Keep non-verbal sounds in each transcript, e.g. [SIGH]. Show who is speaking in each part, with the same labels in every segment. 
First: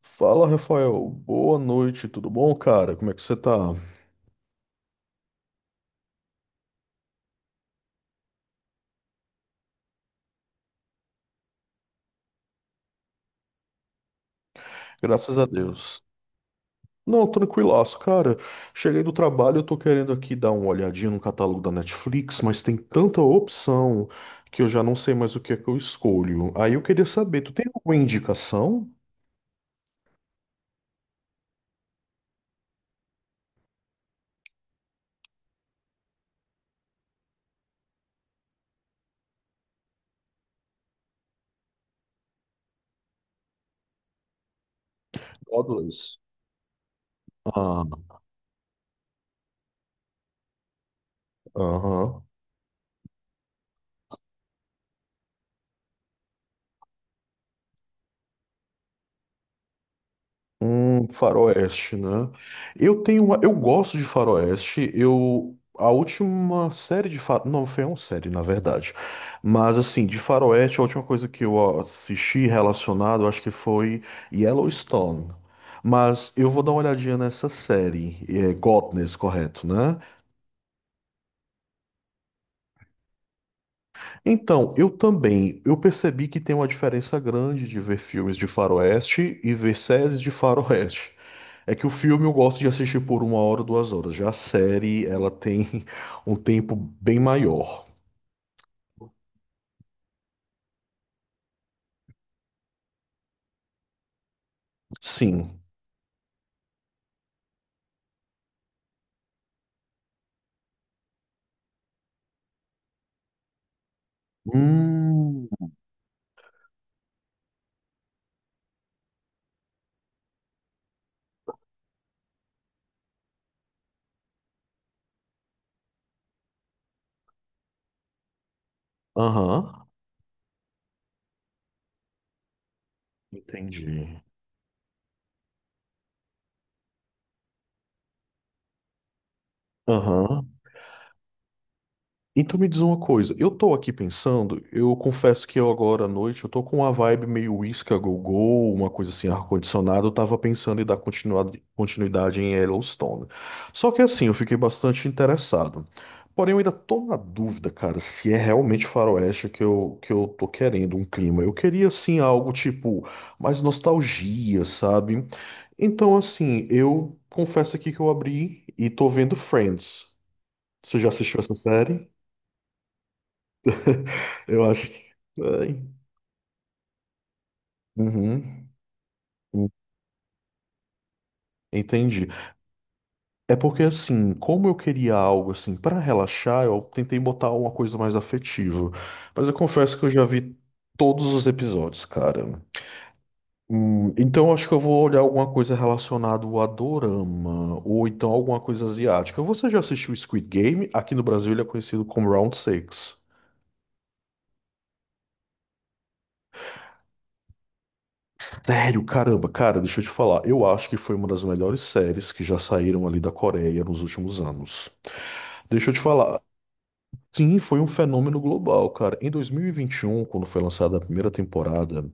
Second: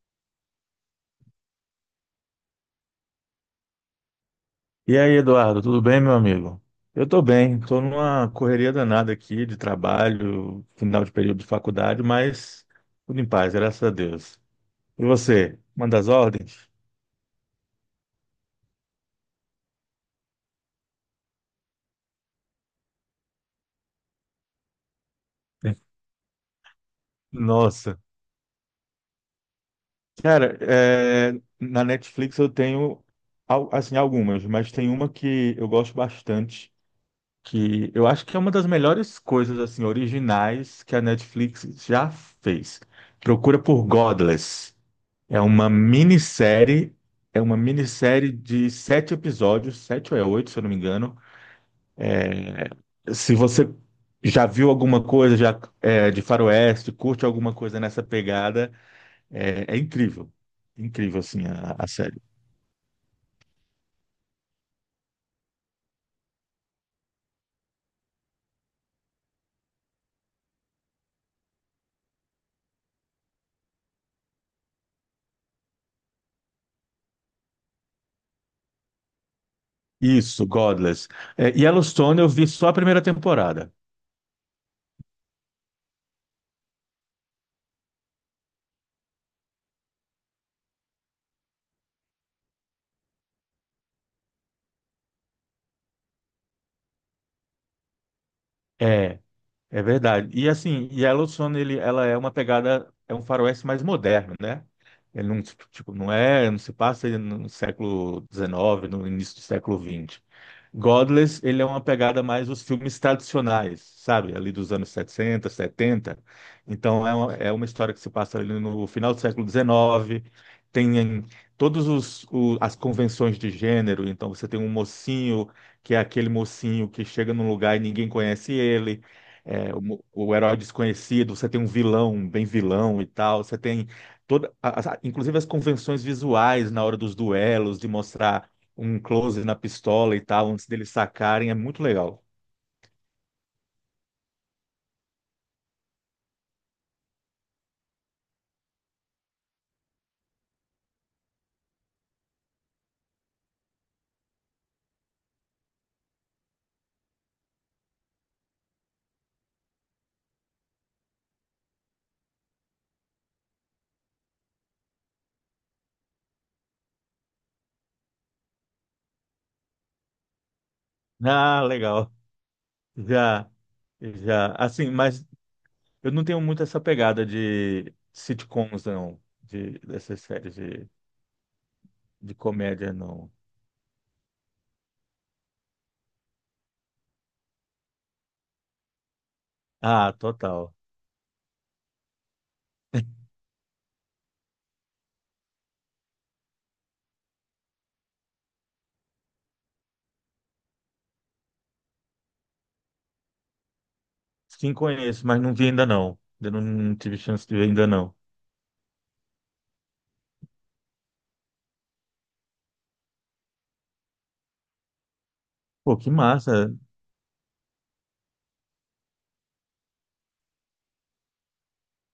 Speaker 1: Fala, Rafael. Boa noite, tudo bom, cara? Como é que você tá?
Speaker 2: E aí, Eduardo, tudo bem, meu amigo? Eu tô bem, tô numa correria danada aqui de trabalho, final de período de faculdade, mas tudo em paz, graças a Deus. E
Speaker 1: Graças a
Speaker 2: você, manda
Speaker 1: Deus.
Speaker 2: as ordens?
Speaker 1: Não, tranquilaço, cara. Cheguei do trabalho, eu tô querendo aqui dar uma olhadinha no catálogo da Netflix, mas tem tanta opção que eu já não sei mais o que é que eu
Speaker 2: [LAUGHS]
Speaker 1: escolho. Aí eu queria saber, tu tem alguma
Speaker 2: Nossa.
Speaker 1: indicação?
Speaker 2: Cara, é, na Netflix eu tenho assim algumas, mas tem uma que eu gosto bastante, que eu acho que é uma das melhores coisas assim originais que a Netflix já fez. Procura por Godless. É uma
Speaker 1: Godless.
Speaker 2: minissérie, é uma
Speaker 1: Ah,
Speaker 2: minissérie de sete episódios, sete ou é oito, se eu não me engano.
Speaker 1: aham.
Speaker 2: É, se você já viu alguma coisa de Faroeste, curte alguma coisa nessa pegada, é incrível. Incrível, assim, a
Speaker 1: Faroeste,
Speaker 2: série.
Speaker 1: né? Eu tenho uma, eu gosto de faroeste. Eu a última série de fa... Não foi uma série, na verdade. Mas assim, de faroeste, a última coisa que eu assisti relacionado, eu acho que foi Yellowstone. Mas eu vou dar uma olhadinha nessa série, é Godness, correto, né?
Speaker 2: Isso, Godless. É, Yellowstone eu vi só a primeira temporada.
Speaker 1: Então, eu também, eu percebi que tem uma diferença grande de ver filmes de faroeste e ver séries de faroeste. É que o filme eu gosto de assistir por uma hora, duas horas. Já a série, ela tem [LAUGHS] um tempo bem maior.
Speaker 2: É. É verdade. E assim, e a Yellowstone, ela é uma pegada, é um faroeste mais moderno, né? Ele não,
Speaker 1: Sim.
Speaker 2: tipo, não é, não se passa no século XIX, no início do século XX. Godless, ele é uma pegada mais os filmes tradicionais, sabe? Ali dos anos
Speaker 1: Hum.
Speaker 2: 60, 70. Então, é uma história que se passa ali no final do século XIX. Tem as convenções de gênero. Então, você tem um mocinho, que é aquele mocinho que chega num lugar e ninguém conhece ele
Speaker 1: Aham.
Speaker 2: o herói desconhecido, você tem um vilão, um bem vilão e tal, você tem
Speaker 1: Entendi.
Speaker 2: toda, inclusive as convenções visuais na hora dos duelos, de mostrar um close na pistola e
Speaker 1: Aham.
Speaker 2: tal, antes deles sacarem, é muito legal.
Speaker 1: Então me diz uma coisa, eu tô aqui pensando, eu confesso que eu agora à noite, eu tô com uma vibe meio uísca go-go, uma coisa assim, ar-condicionado, eu tava pensando em dar continuidade, em Yellowstone. Só que assim, eu fiquei bastante interessado. Porém, eu ainda tô na dúvida, cara, se é realmente faroeste que eu tô querendo, um clima. Eu queria, assim, algo tipo mais nostalgia, sabe? Então, assim, eu confesso aqui que eu abri e tô vendo Friends. Você já assistiu essa
Speaker 2: Ah,
Speaker 1: série?
Speaker 2: legal. Já,
Speaker 1: [LAUGHS]
Speaker 2: já.
Speaker 1: Eu acho
Speaker 2: Assim,
Speaker 1: que.
Speaker 2: mas
Speaker 1: Ai.
Speaker 2: eu não tenho muito essa pegada de
Speaker 1: Uhum.
Speaker 2: sitcoms, não, de, dessas séries
Speaker 1: Entendi.
Speaker 2: de comédia, não.
Speaker 1: É porque assim, como eu queria algo assim para relaxar, eu tentei botar uma coisa mais afetiva. Mas eu confesso que eu
Speaker 2: Ah,
Speaker 1: já vi
Speaker 2: total.
Speaker 1: todos os episódios, cara.
Speaker 2: [LAUGHS]
Speaker 1: Então acho que eu vou olhar alguma coisa relacionada ao Adorama ou então alguma coisa asiática. Você já assistiu Squid Game? Aqui no Brasil ele é conhecido como Round Six.
Speaker 2: Sim, conheço, mas não vi ainda não. Eu não, não tive chance de ver ainda não.
Speaker 1: Sério, caramba, cara, deixa eu te falar. Eu acho que foi uma das melhores séries que já saíram ali da Coreia nos últimos anos. Deixa eu
Speaker 2: Pô,
Speaker 1: te
Speaker 2: que
Speaker 1: falar.
Speaker 2: massa.
Speaker 1: Sim, foi um fenômeno global, cara. Em 2021, quando foi lançada a primeira temporada,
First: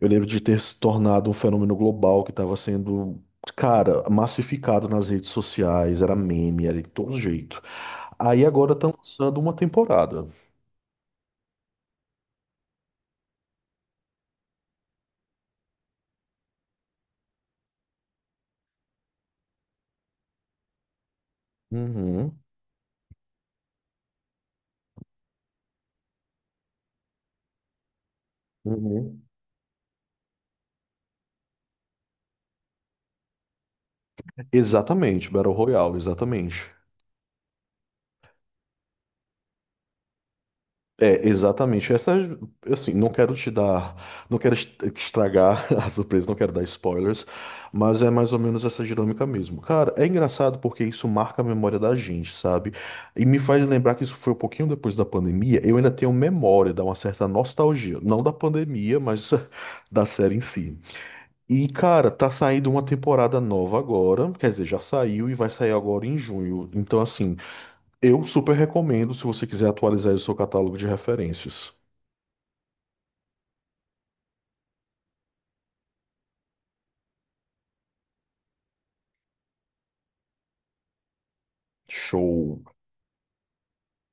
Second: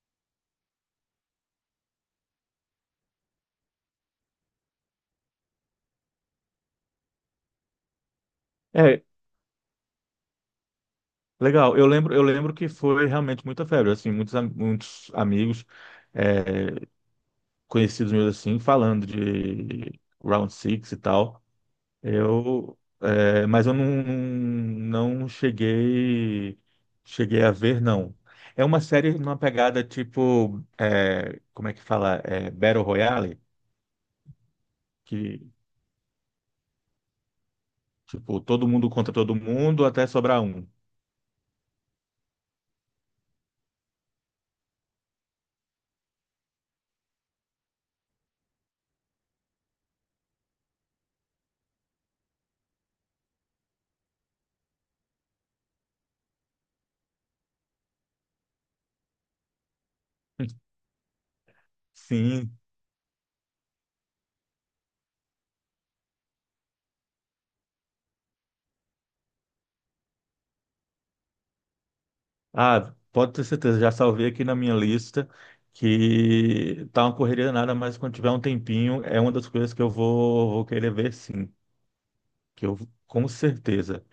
Speaker 1: eu lembro de ter se tornado um fenômeno global que estava sendo, cara, massificado nas redes sociais, era meme, era de todo jeito. Aí agora estão
Speaker 2: É,
Speaker 1: lançando uma temporada.
Speaker 2: legal. Eu lembro que foi realmente muita febre, assim, muitos amigos é, conhecidos meus assim falando de Round Six e tal.
Speaker 1: Uhum,
Speaker 2: Eu, é, mas eu não, não cheguei cheguei a ver, não. É uma série
Speaker 1: uhum.
Speaker 2: numa pegada tipo, é, como é que fala? É, Battle Royale,
Speaker 1: Exatamente,
Speaker 2: que
Speaker 1: Battle Royale, exatamente.
Speaker 2: tipo, todo mundo contra todo mundo até sobrar um.
Speaker 1: É, exatamente. Essa, assim, não quero te dar, não quero est- te estragar [LAUGHS] a surpresa, não quero dar spoilers, mas é mais ou menos essa dinâmica mesmo. Cara, é engraçado porque isso marca a memória da gente, sabe? E me faz lembrar que isso foi um pouquinho depois da pandemia. Eu ainda tenho memória, dá uma certa nostalgia, não da pandemia, mas [LAUGHS] da série em
Speaker 2: [LAUGHS]
Speaker 1: si. E, cara, tá
Speaker 2: Sim,
Speaker 1: saindo uma temporada nova agora, quer dizer, já saiu e vai sair agora em junho. Então, assim, eu super recomendo se você quiser atualizar o seu catálogo de referências.
Speaker 2: ah, pode ter certeza, já salvei aqui na minha lista que tá uma correria nada, mas quando tiver um tempinho, é uma das coisas que vou querer ver sim,
Speaker 1: Show.
Speaker 2: que eu com certeza.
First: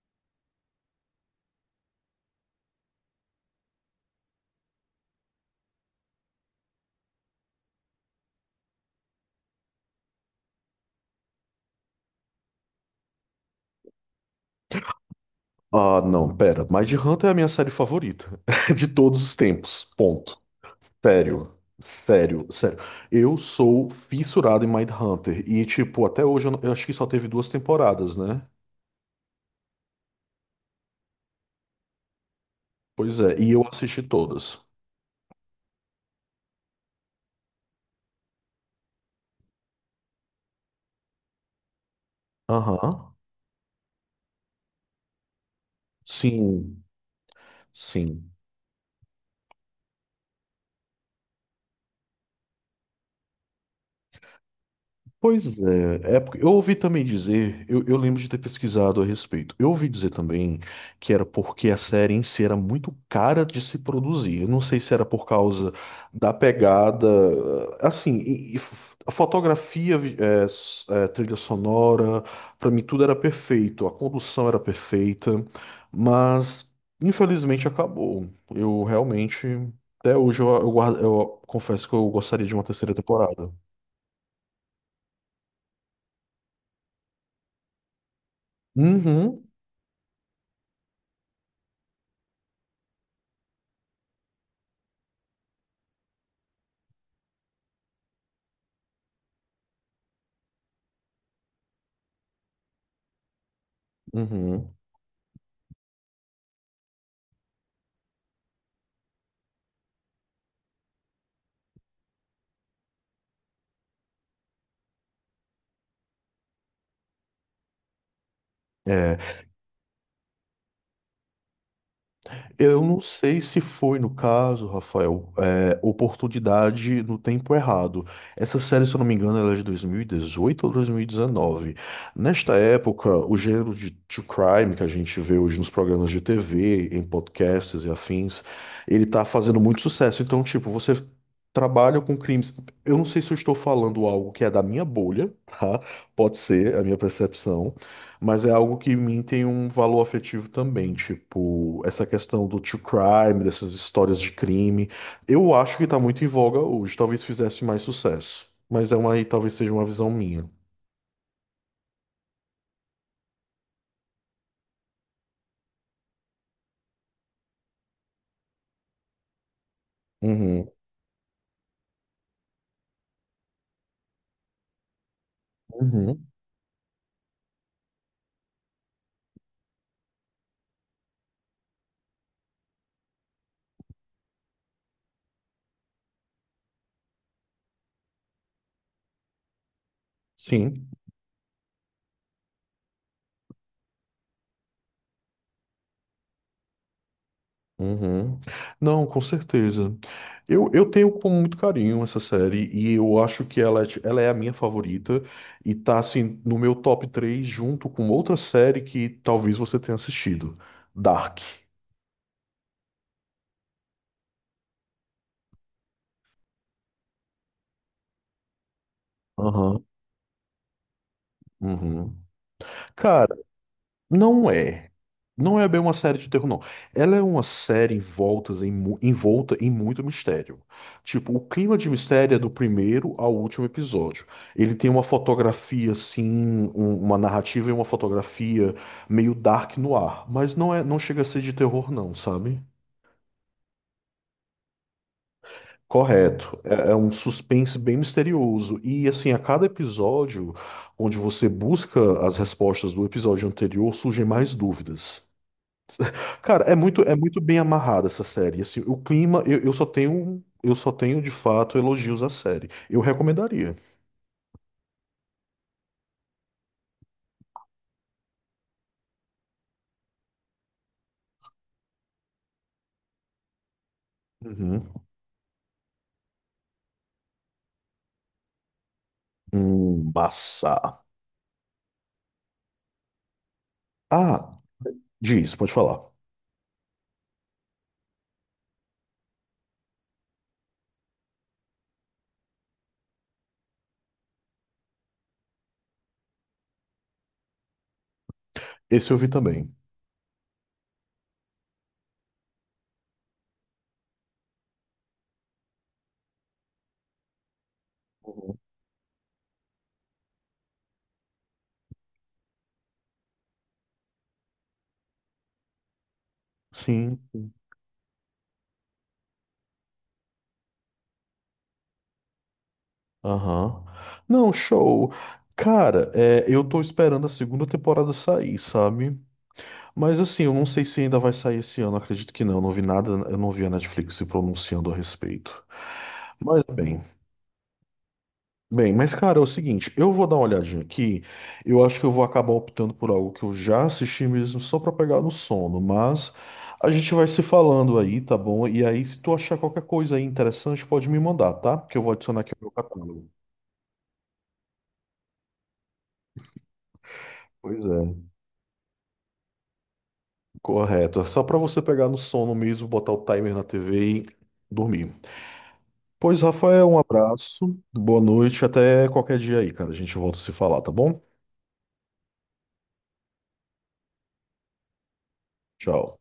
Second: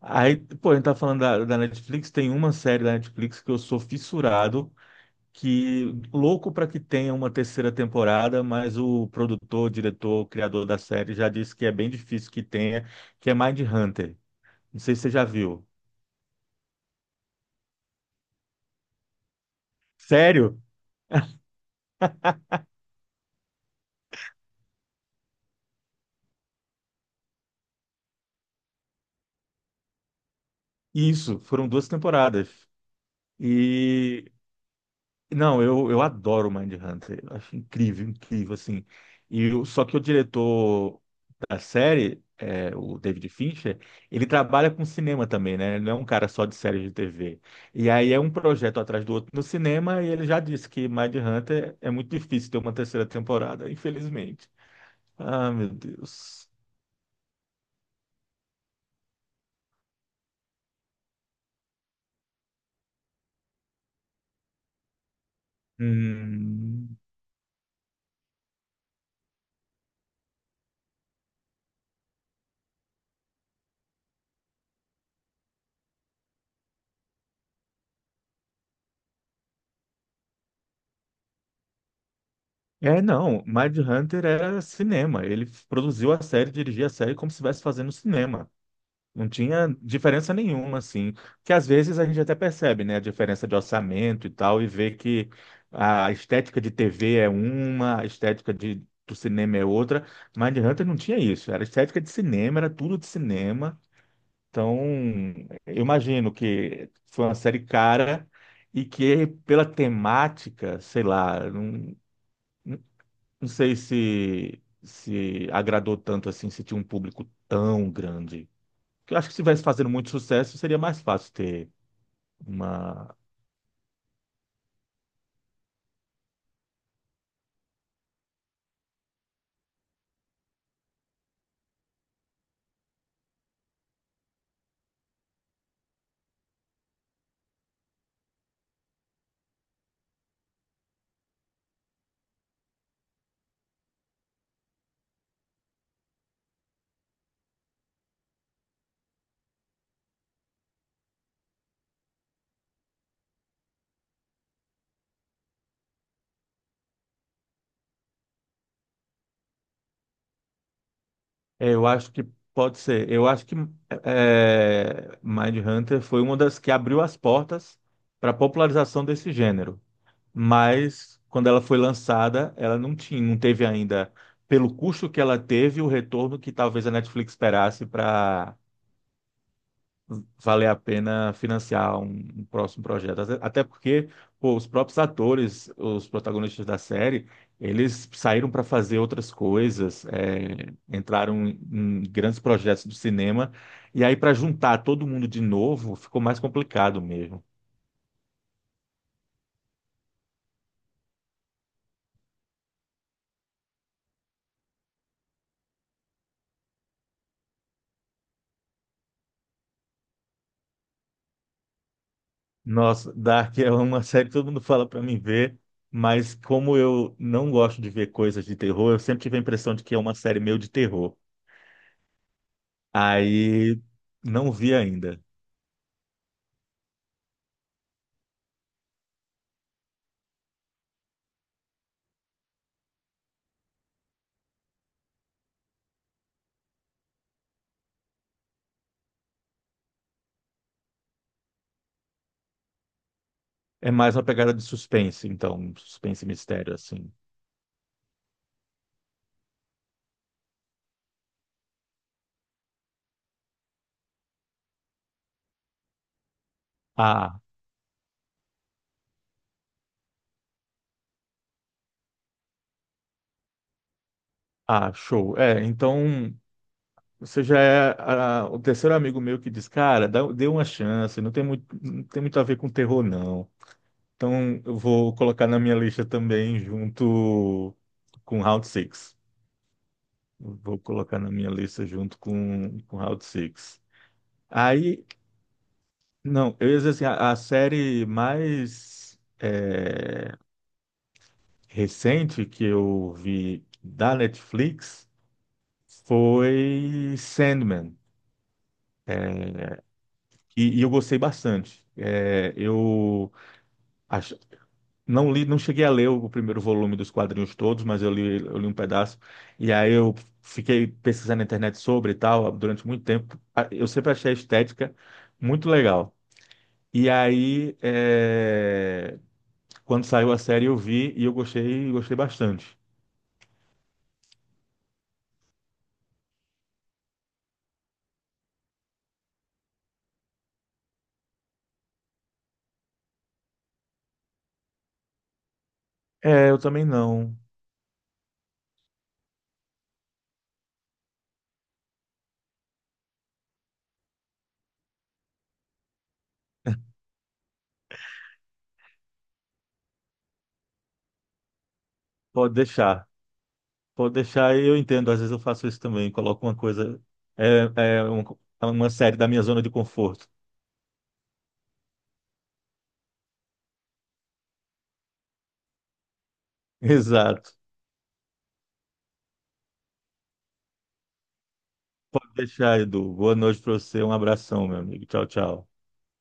Speaker 2: Aí, pô, a gente tá falando da Netflix, tem uma série da Netflix que eu sou fissurado, que louco para que tenha uma terceira temporada, mas o produtor, diretor, criador da série já disse que é bem difícil que tenha, que é Mindhunter. Não sei se você já viu.
Speaker 1: Ah, não, pera. Mind Hunter é a minha série favorita [LAUGHS] de todos os tempos. Ponto.
Speaker 2: Sério?
Speaker 1: Sério. Sério, sério. Eu sou fissurado em Mind Hunter. E, tipo, até hoje eu, não- eu acho que só teve duas temporadas, né?
Speaker 2: Isso, foram duas temporadas.
Speaker 1: Pois é, e eu assisti
Speaker 2: E
Speaker 1: todas.
Speaker 2: não, eu adoro Mindhunter, eu acho incrível, incrível assim. Só que o diretor da série, é, o
Speaker 1: Aham.
Speaker 2: David Fincher, ele trabalha com cinema também, né? Ele não é um cara só de série
Speaker 1: Sim,
Speaker 2: de TV. E aí é
Speaker 1: sim.
Speaker 2: um projeto atrás do outro no cinema e ele já disse que Mindhunter é muito difícil ter uma terceira temporada, [LAUGHS] infelizmente. Ah,
Speaker 1: Pois
Speaker 2: meu
Speaker 1: é, é porque eu
Speaker 2: Deus.
Speaker 1: ouvi também dizer, eu lembro de ter pesquisado a respeito. Eu ouvi dizer também que era porque a série em si era muito cara de se produzir. Eu não sei se era por causa da
Speaker 2: Hum.
Speaker 1: pegada, assim, a fotografia, trilha sonora, pra mim tudo era perfeito, a condução era perfeita, mas infelizmente acabou. Eu realmente, até hoje eu confesso que eu gostaria de uma terceira
Speaker 2: É, não,
Speaker 1: temporada.
Speaker 2: Mindhunter era cinema. Ele produziu a série, dirigia a série como se estivesse fazendo cinema. Não
Speaker 1: Uhum.
Speaker 2: tinha diferença nenhuma, assim. Que às vezes a gente até percebe, né, a diferença de orçamento e tal, e vê que a estética de TV é uma, a estética do cinema é outra. Mindhunter não tinha isso. Era estética de cinema, era tudo de cinema.
Speaker 1: Uhum.
Speaker 2: Então, eu imagino que foi uma série cara e que pela temática, sei lá, não, não sei se agradou tanto assim, se tinha um público tão grande. Eu
Speaker 1: É,
Speaker 2: acho que se estivesse fazendo muito sucesso, seria mais fácil ter
Speaker 1: eu não
Speaker 2: uma.
Speaker 1: sei se foi no caso, Rafael, é, oportunidade no tempo errado. Essa série, se eu não me engano, ela é de 2018 ou 2019. Nesta época, o gênero de true crime que a gente vê hoje nos programas de TV, em podcasts e afins, ele tá fazendo muito sucesso. Então, tipo, você trabalha com crimes. Eu não sei se eu estou falando algo que é da minha bolha, [LAUGHS] tá? Pode ser a minha percepção. Mas é algo que em mim tem um valor afetivo também, tipo, essa questão do true crime, dessas histórias de crime. Eu acho que tá muito em voga hoje, talvez fizesse mais sucesso. Mas é uma, aí talvez seja uma visão minha.
Speaker 2: É, eu acho que pode ser. Eu acho que Mindhunter foi uma das que abriu as portas para a popularização desse gênero.
Speaker 1: Uhum,
Speaker 2: Mas quando ela foi lançada, ela não tinha, não teve ainda, pelo custo que ela teve, o
Speaker 1: uhum,
Speaker 2: retorno que talvez a Netflix esperasse para valer a pena financiar um próximo projeto. Até porque, pô, os próprios atores, os protagonistas da série, eles saíram para fazer outras coisas,
Speaker 1: sim.
Speaker 2: em grandes projetos do cinema, e aí para juntar todo mundo de novo ficou mais complicado mesmo.
Speaker 1: Uhum. Não, com certeza. Eu tenho com muito carinho essa série e eu acho que ela, ela é a minha favorita e tá assim no meu top 3 junto com outra série que talvez você tenha assistido, Dark.
Speaker 2: Nossa, Dark é uma [LAUGHS] série que todo mundo fala para mim ver, mas como eu não gosto de ver coisas de terror, eu sempre tive a impressão de que é uma série meio de terror.
Speaker 1: Uhum. Cara,
Speaker 2: Aí
Speaker 1: não
Speaker 2: não vi
Speaker 1: é.
Speaker 2: ainda.
Speaker 1: Não é bem uma série de terror, não. Ela é uma série envolta em, envolta em muito mistério. Tipo, o clima de mistério é do primeiro ao último episódio. Ele tem uma fotografia, assim, uma narrativa e uma fotografia meio dark no ar. Mas não é, não chega a ser de terror, não, sabe?
Speaker 2: É mais uma pegada de suspense, então, suspense e
Speaker 1: Correto.
Speaker 2: mistério,
Speaker 1: É, é um
Speaker 2: assim.
Speaker 1: suspense bem misterioso. E, assim, a cada episódio, onde você busca as respostas do episódio anterior, surgem mais dúvidas. Cara, é muito
Speaker 2: Ah,
Speaker 1: bem amarrada essa série. Assim, o clima, eu só tenho de fato elogios à série. Eu recomendaria.
Speaker 2: ah, show. É, então, você já é ah, o terceiro amigo meu que diz, cara, dá, dê uma chance, não tem muito a ver com terror, não. Então, eu
Speaker 1: Uhum.
Speaker 2: vou colocar na minha lista também, junto com Round Six. Vou
Speaker 1: Massa.
Speaker 2: colocar na minha lista junto com Round Six.
Speaker 1: Ah,
Speaker 2: Aí,
Speaker 1: diz, pode falar.
Speaker 2: não, eu ia dizer assim, a série mais recente que eu vi da Netflix foi Sandman,
Speaker 1: Esse eu vi também.
Speaker 2: e eu gostei bastante. Ach- não li, não cheguei a ler o primeiro volume dos quadrinhos todos, mas eu
Speaker 1: Uhum.
Speaker 2: li um pedaço. E aí eu fiquei pesquisando na internet sobre e tal durante muito tempo. Eu sempre achei a estética muito legal. E
Speaker 1: Sim.
Speaker 2: aí, é, quando saiu a série, eu vi e eu gostei, gostei bastante.
Speaker 1: Aham. Não, show. Cara, é, eu tô esperando a segunda temporada sair, sabe? Mas assim, eu não sei se ainda vai sair esse ano, acredito que não. Eu não vi nada, eu não vi a Netflix se pronunciando a respeito.
Speaker 2: É, eu
Speaker 1: Mas
Speaker 2: também
Speaker 1: bem.
Speaker 2: não.
Speaker 1: Bem, mas cara, é o seguinte, eu vou dar uma olhadinha aqui. Eu acho que eu vou acabar optando por algo que eu já assisti mesmo só pra pegar no sono, mas a gente vai se falando aí, tá bom? E aí, se tu achar qualquer coisa aí interessante, pode me mandar, tá? Porque eu vou adicionar aqui
Speaker 2: Pode
Speaker 1: no meu
Speaker 2: deixar.
Speaker 1: catálogo.
Speaker 2: Pode deixar, eu entendo. Às vezes eu faço isso também. Coloco uma coisa, é,
Speaker 1: Pois
Speaker 2: é
Speaker 1: é,
Speaker 2: um- é uma série da minha zona de conforto.
Speaker 1: correto. É só pra você pegar no sono mesmo, botar o timer na TV e dormir. Pois,
Speaker 2: [LAUGHS]
Speaker 1: Rafael, um
Speaker 2: Exato.
Speaker 1: abraço, boa noite, até qualquer dia aí, cara. A gente volta a se falar, tá bom?
Speaker 2: Pode deixar, Edu. Boa noite para você. Um abração, meu amigo. Tchau, tchau.
Speaker 1: Tchau.